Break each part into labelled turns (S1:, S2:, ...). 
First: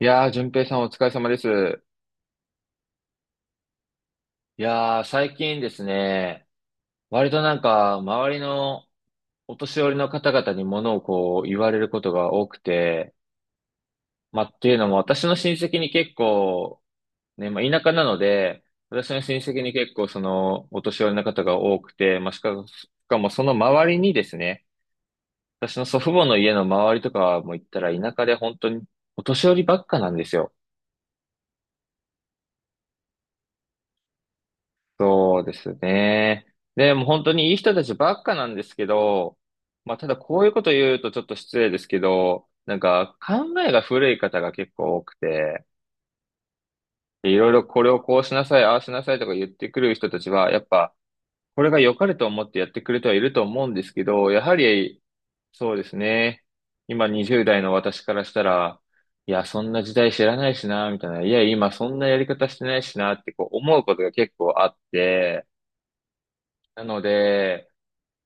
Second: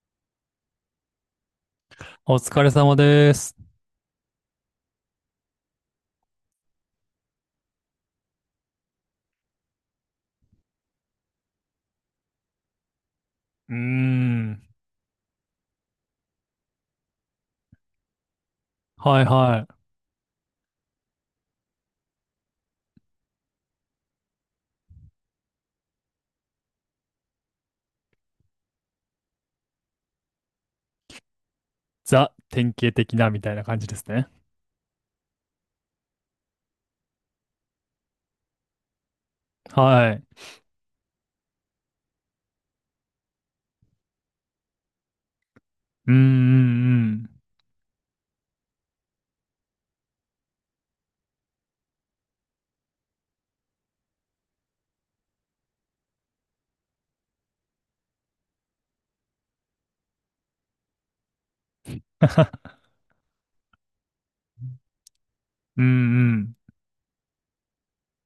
S1: いやー、淳平さんお疲れ様です。
S2: お疲れ様です。
S1: いやー、最近ですね、割となんか、周りのお年寄りの方々に物をこう、言われることが多くて、
S2: うー
S1: まあ、って
S2: ん。
S1: いうのも、私の親戚に結構、ね、まあ、田舎なので、私の
S2: はい
S1: 親戚
S2: は
S1: に
S2: い。
S1: 結構、その、お年寄りの方が多くて、まあ、しかも、その周りにですね、私の祖父母の家の周りとかはもう行ったら田舎で本当にお年寄りばっかなんですよ。
S2: ザ、典型的なみたいな感じですね。
S1: そうですね。でもう本当にいい人たちばっかなんですけど、まあた
S2: は
S1: だ
S2: い。
S1: こういうこと言うとちょっと失礼ですけど、なんか考えが古い方が結構多くて、
S2: うーんうんうん。
S1: いろいろこれをこうしなさい、ああしなさいとか言ってくる人たちは、やっぱこれが良かれと思ってやってくれてはいると思うんですけど、やはりそうですね。今20代の私からしたら、いや、そんな時代知らないしな、みたいな。いや、今そんなやり方してな いしなってこう思うことが結構あって、
S2: うんうん。
S1: なので、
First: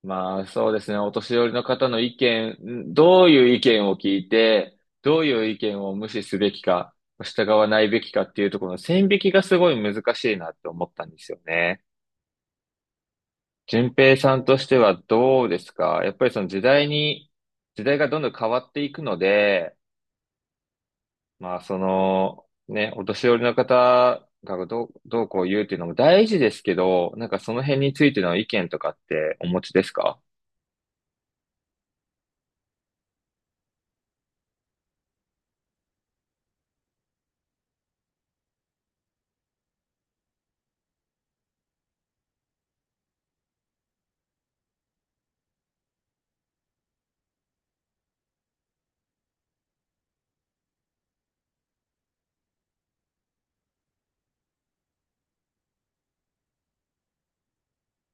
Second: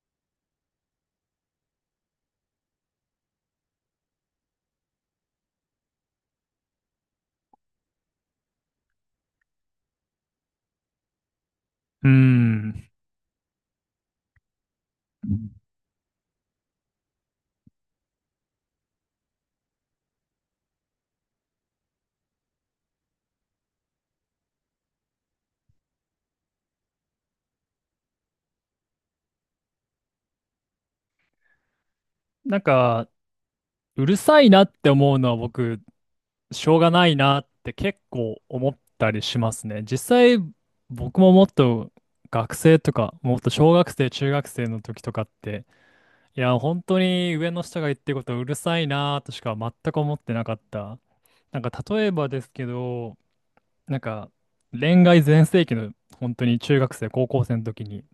S1: まあそうですね、お年寄りの方の意見、どういう意見を聞いて、どういう意見を無視すべきか、従わないべきかっていうところの線引きがすごい難しいなって思ったんですよね。
S2: うん。
S1: 順平さんとしてはどうですか？やっぱりその時代に、時代がどんどん変わっていくので、まあその、ね、お年寄りの方がどうこう言うっていうのも大事ですけど、なんかその辺についての意見とかってお持ちですか？
S2: なんか、うるさいなって思うのは僕、しょうがないなって結構思ったりしますね。実際、僕ももっと学生とか、もっと小学生、中学生の時とかって、いや、本当に上の人が言ってることうるさいなとしか全く思ってなかった。なんか例えばですけど、なんか恋愛全盛期の本当に中学生、高校生の時に、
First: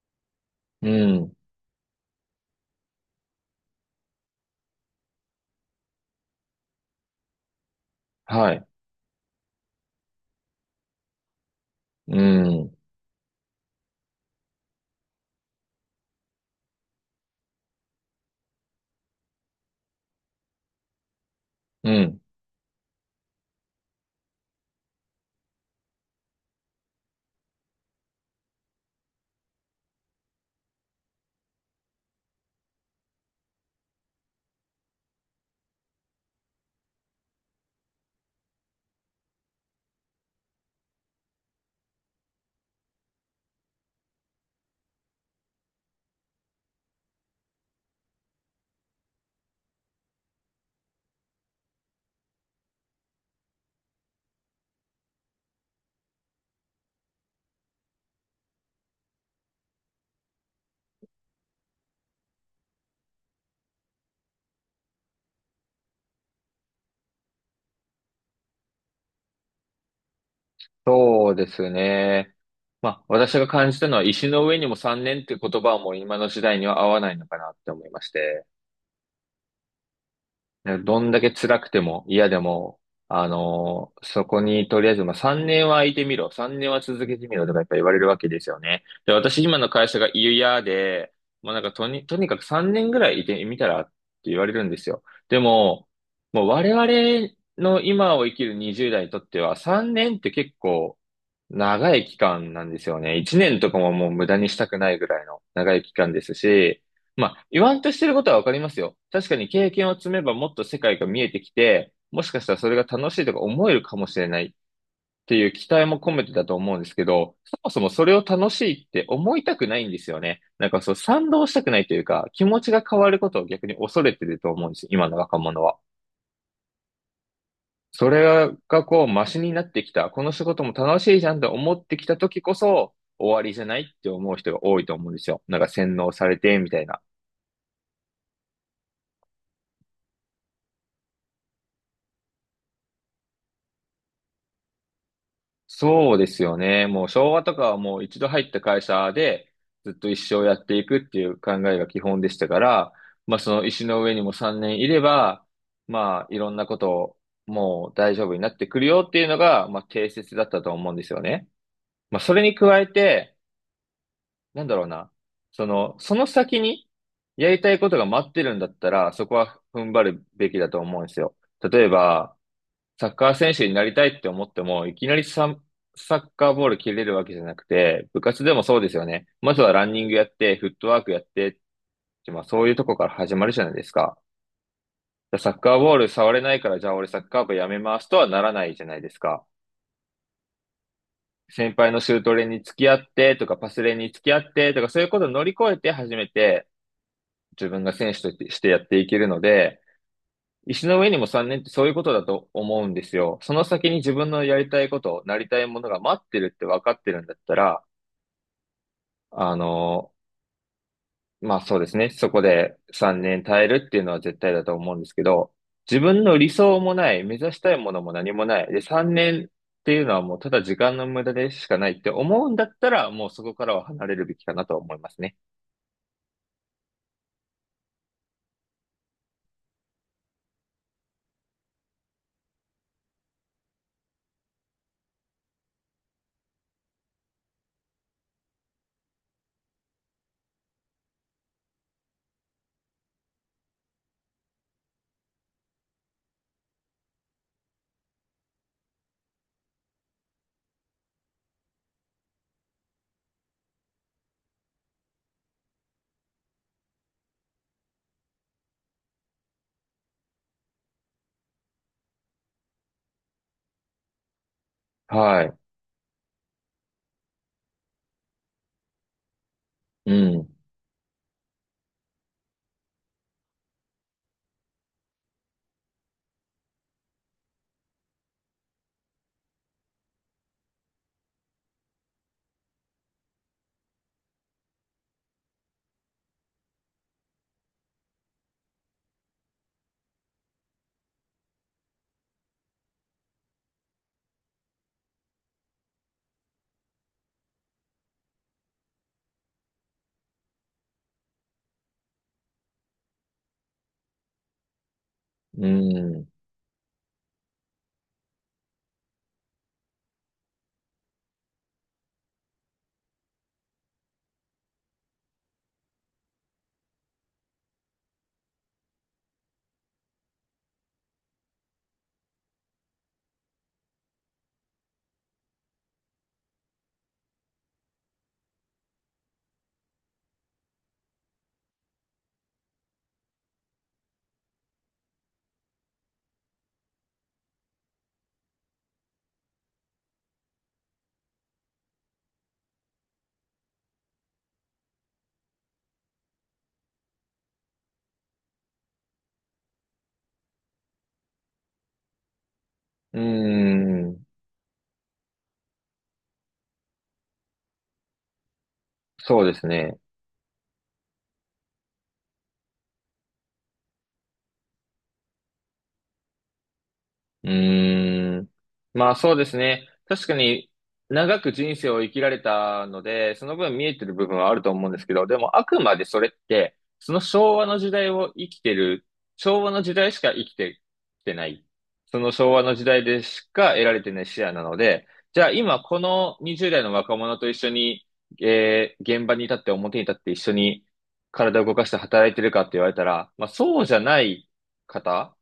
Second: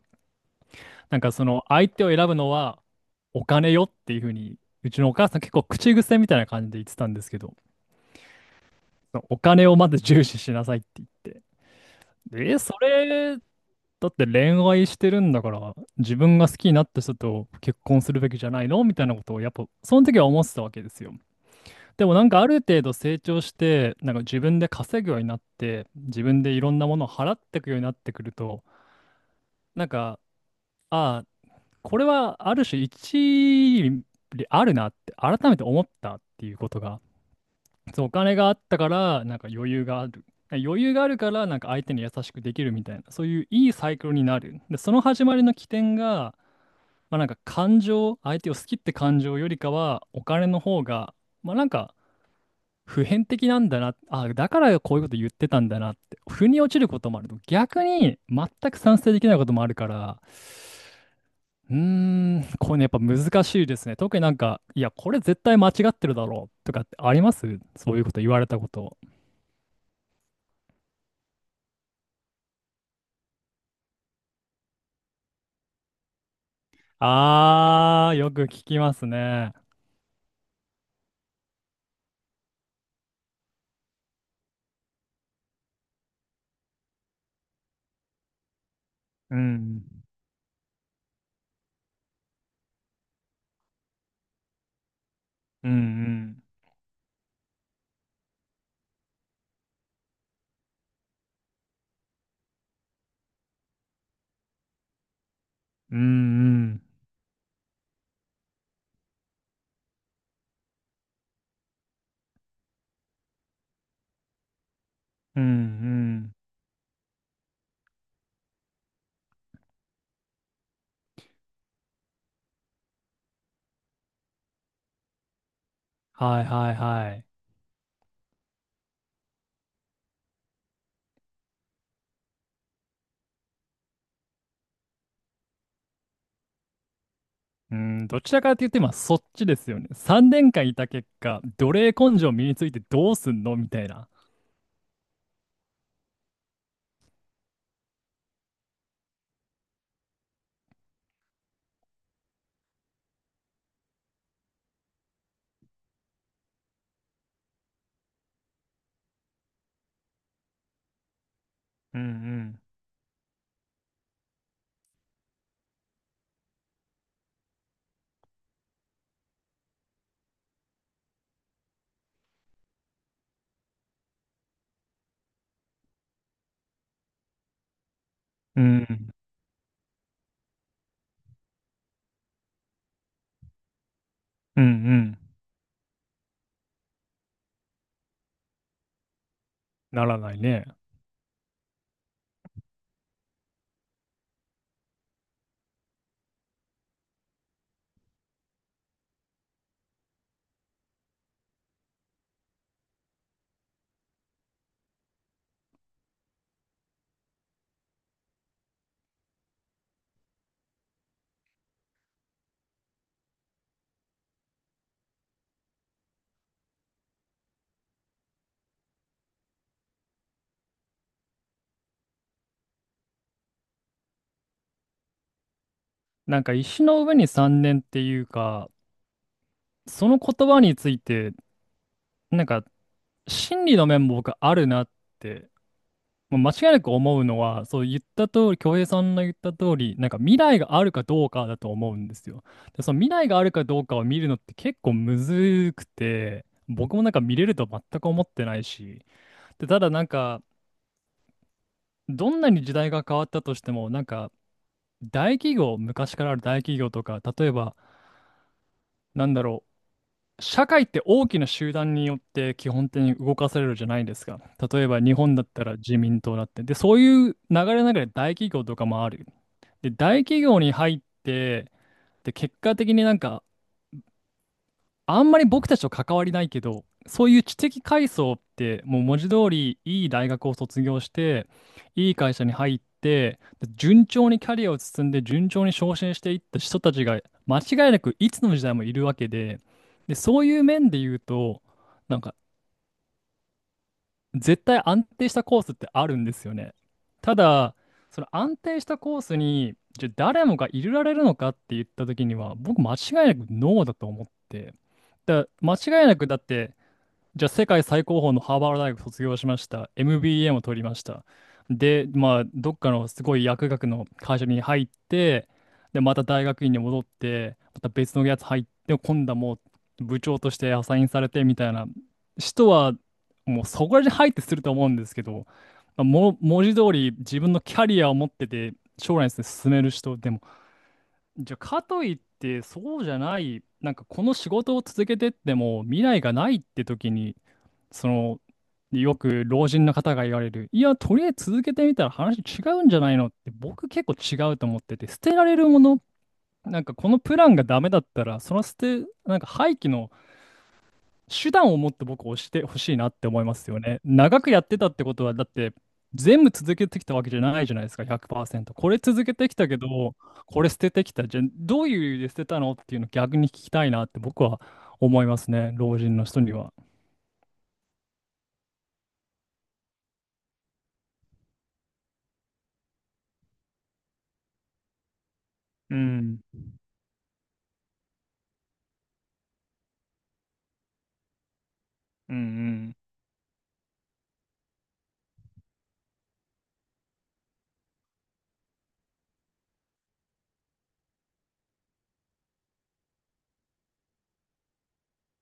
S1: うん。
S2: その相手を選ぶのはお金よっていうふうに、うちのお母さん結構口癖みたいな感じで言ってたんですけど、
S1: はい。
S2: そのお金をまず重視しなさいって言って。
S1: う
S2: でえ、そ
S1: ん。
S2: れ、だって恋愛してるんだから、自分が好きになった人と結婚するべきじゃないのみたいなことをやっぱその時は思ってたわけですよ。
S1: う
S2: でも
S1: ん。
S2: なんかある程度成長して、なんか自分で稼ぐようになって、自分でいろんなものを払っていくようになってくると、なんか、ああ、これはある種一理あるなって改めて思ったっていうことが、そう、お金があったから、なんか余裕がある。余裕があるから、なんか相手に優しくできるみたいな、そういういいサイクルになる。で、その始まりの起点が、まあなんか感情、相手を好きって感情よりかは、お金の方が、まあなんか、普遍的なんだな、あ、だからこういうこと言ってたんだなって、腑に落ちることもあると、逆に全く賛成できないこともあるから、うーん、これね、やっぱ難しいですね。特になんか、いや、これ絶対間違ってるだろうとかってありますそういうこと言われたこと。
S1: そうですね。まあ、私が感じたのは、石の上にも3年っていう言葉はもう今の時代には合わないのかなって思いまし
S2: あー、よく
S1: て、
S2: 聞きますね。
S1: どんだけ辛くても嫌でも、そこにとりあえず、まあ、3年は空いてみろ、3年は続けてみろとかやっぱ言われるわけですよね。で、
S2: う
S1: 私今の
S2: ん。
S1: 会社が嫌で、もうなんかとにかく3年ぐらいいてみたらって言われるんですよ。で
S2: うんう
S1: も、
S2: ん。
S1: もう我々の今を生きる20代にとっては3年って結構、長い期間なんですよね。一年とかももう無駄にしたくないぐらいの長い期
S2: うんう
S1: 間ですし、
S2: ん。
S1: まあ、言わんとしてることはわかりますよ。確かに経験を積めばもっと世界が見えてきて、もしかしたらそれが楽しいとか思えるかもしれないって
S2: うん
S1: い
S2: う
S1: う期待も込めて
S2: ん。
S1: だと思うんですけど、そもそもそれを楽しいって思いたくないんですよね。なんかそう賛同したくないというか、気持ちが変わることを逆に恐れてると思うんですよ、今の若者は。
S2: はいはいはい。
S1: それがこう、マシになってきた。この仕事も楽しいじゃんって思ってきた時こそ、終わりじゃないって思う人が多いと思うんですよ。なんか洗脳されて、みたいな。
S2: うん、どちらかというと今そっちですよね。3年間いた結果、奴隷根性身についてどうすんのみたいな。
S1: そうですよね。もう昭和とかはもう一度入った会社で、ずっと一生やっていくっていう考えが基本でしたから、まあその石の上にも3年いれば、まあいろんなことをもう大丈夫になってくるよっていうのが、まあ定説だったと思うんですよね。
S2: う
S1: まあそれに
S2: ん
S1: 加えて、なんだろうな。その先にやりたいことが待ってるんだったら、そこは踏ん張るべきだと思うんですよ。例えば、サッカー選手になりたいって思っても、いきなりサッカーボール蹴れるわけじゃなくて、部活で
S2: う
S1: も
S2: ん。う
S1: そう
S2: ん
S1: で
S2: う
S1: すよ
S2: ん。
S1: ね。まずはランニングやって、フットワークやって、まあそういうとこから始まるじゃないですか。
S2: うんうん。
S1: サッカーボール触れないから、じゃあ俺サッカー部やめますとはならないじゃないですか。
S2: ならないね。
S1: 先輩のシュート練に付き合ってとか、パス練に付き合ってとか、そういうことを乗り越えて初めて、自分が選手としてやっていけるので、石の上にも3年ってそういうことだと思うんですよ。その先に自分のやりたいこと、なりたいものが待ってるって分かってるんだったら、あの、まあそうですね。そこで3年耐えるっていうのは絶対だと思うんですけど、自分の理想もない、目指したいものも何もない。で、3年っていうのはもうただ時間の無駄でしかないって思うんだったら、もうそこからは離れるべきかなと思いますね。
S2: なんか石の上に3年っていうか、その言葉について、なんか、真理の面も僕あるなって、もう間違いなく思うのは、そう言った通り、恭平さんの言った通り、なんか未来があるかどうかだと思うんですよ。で、その未来があるかどうかを見るのって結構むずくて、僕もなんか見れると全く思ってないし、で、ただなんか、どんなに時代が変わったとしても、なんか、大企業、昔からある大企業とか、例えば、なんだろう、社会って大きな集団によって基本的に動かされるじゃないですか。例えば日本だ
S1: は
S2: っ
S1: い。
S2: たら自民党だって。で、そういう流れの中で大企業とかもある。で、
S1: う
S2: 大企
S1: ん。
S2: 業に入って、で、結果的になんかあんまり僕たちと関わりないけど、そういう知的階層って、もう文字通りいい大学を卒業して、いい会社に入って、で順調にキャリアを進んで、順調に昇進していった人たちが、間違いなくいつの時代もいるわけで、で、そういう面で言うと、なんか絶対安定したコースってあるんですよね。ただ、その安定したコースに、じゃあ誰もが入れられるのかって言った時には、僕間違いなくノーだと思って。だ
S1: う
S2: 間違いな
S1: ん。
S2: くだって、じゃあ、世界最高峰のハーバード大学卒業しました。MBA も取りました。で、まあ、どっかのすごい薬学の会社に入って、で、また大学院に戻って、また別のやつ入って、今度はもう部長としてアサインされてみたいな人は、もうそこら辺入ってすると思うんですけど、まあ、も、文字通り自分のキャリアを持ってて、将来に進める人、でも、じゃあ、かといって、そうじゃない、なんかこの仕事を続けてっても未来がないって時に、その、よく老人の方が言われる、いや、とりあえず続けてみたら話違うんじゃないのって、僕結構違うと思ってて、捨てられるもの、なんかこのプランがダメだったら、その捨て、なんか廃棄の手段をもっと僕押してほしいなっ
S1: う
S2: て思いますよね。
S1: ん。
S2: 長くやってたってことは、だって、全部続けてきたわけじゃないじゃないですか、100%。これ続け
S1: そう
S2: て
S1: で
S2: き
S1: す
S2: たけ
S1: ね。
S2: ど、これ捨ててきた。じゃあ、どういう理由で捨てたのっていうの逆に聞きたいなって僕は思いますね、老人の人には。
S1: うーん。まあそうですね。確かに長く人生を生きられたので、その分見えてる部分はあると思うんですけど、でもあく
S2: う
S1: までそれっ
S2: ん。
S1: て、その昭和の時代を生きてる、昭和の時代しか生きてきてない。その
S2: うんう
S1: 昭和の時
S2: ん
S1: 代でしか得られてない視野なので、じゃあ今この20代の若者と一緒に、現場に立って表に立って一緒に体を動かして働いてるかって言われたら、まあそうじゃない方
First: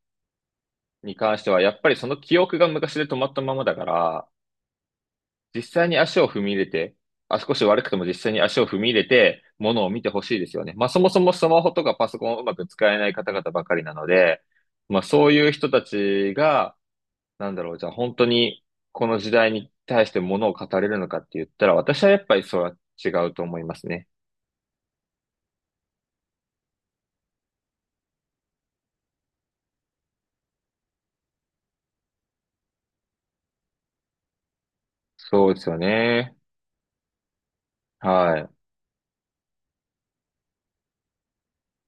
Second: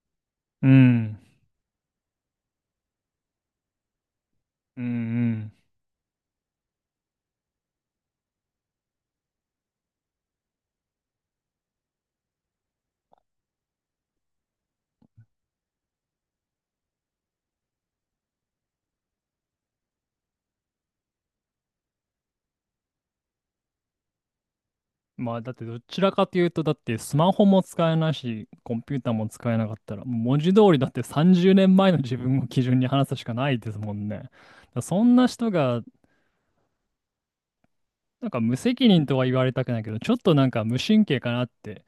S2: う
S1: に
S2: ん。
S1: 関しては、やっぱりその記憶が昔で止まったままだから、
S2: うんうん。
S1: 実際に足を踏み入れて、あ、少し悪くても実際に足を踏み入れて、ものを見てほしいですよね。まあそもそもスマホとかパソコンをうまく使えない方々ばかりなので、まあそういう人たちが、なんだろう、じゃあ本当にこの時代に対してものを語れるのかって言ったら、私はやっぱりそれは違うと思いますね。
S2: まあ、だってどちらかというと、だってスマホも使えないし、コンピューターも使えなかったら、文字通りだって30年前の自分を基準に話すしかないですもんね。だからそんな
S1: そ
S2: 人
S1: うですよ
S2: が、
S1: ね。
S2: なん
S1: は
S2: か
S1: い。
S2: 無責任とは言われたくないけど、ちょっとなんか無神経かなって、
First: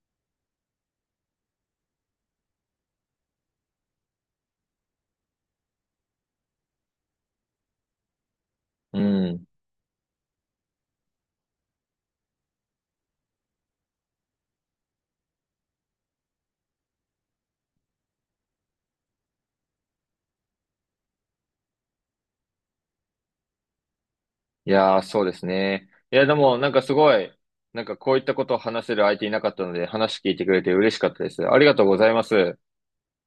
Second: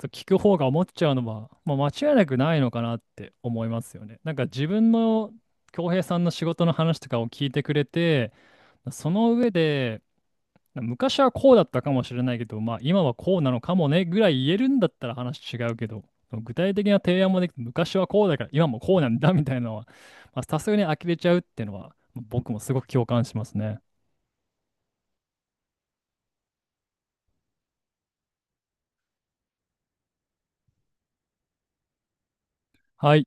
S2: そう聞く方が思っちゃうのは、まあ、間違いなくないのかなって思いますよね。なんか自分の、恭平さんの仕事の話とかを聞いてくれて、
S1: う
S2: その
S1: ん。
S2: 上で、昔はこうだったかもしれないけど、まあ今はこうなのかもねぐらい言えるんだったら話違うけど、その具体的な提案もできて、昔はこうだから今もこうなんだみたいなのは、まあさすがに呆れちゃうっていうのは、僕もすごく共感しますね。
S1: いやー、そうですね。いや、でも、なんかすごい、なんかこういったことを話せる相手いなかったので、話聞いてくれて嬉しかったです。ありがとうございます。
S2: はい。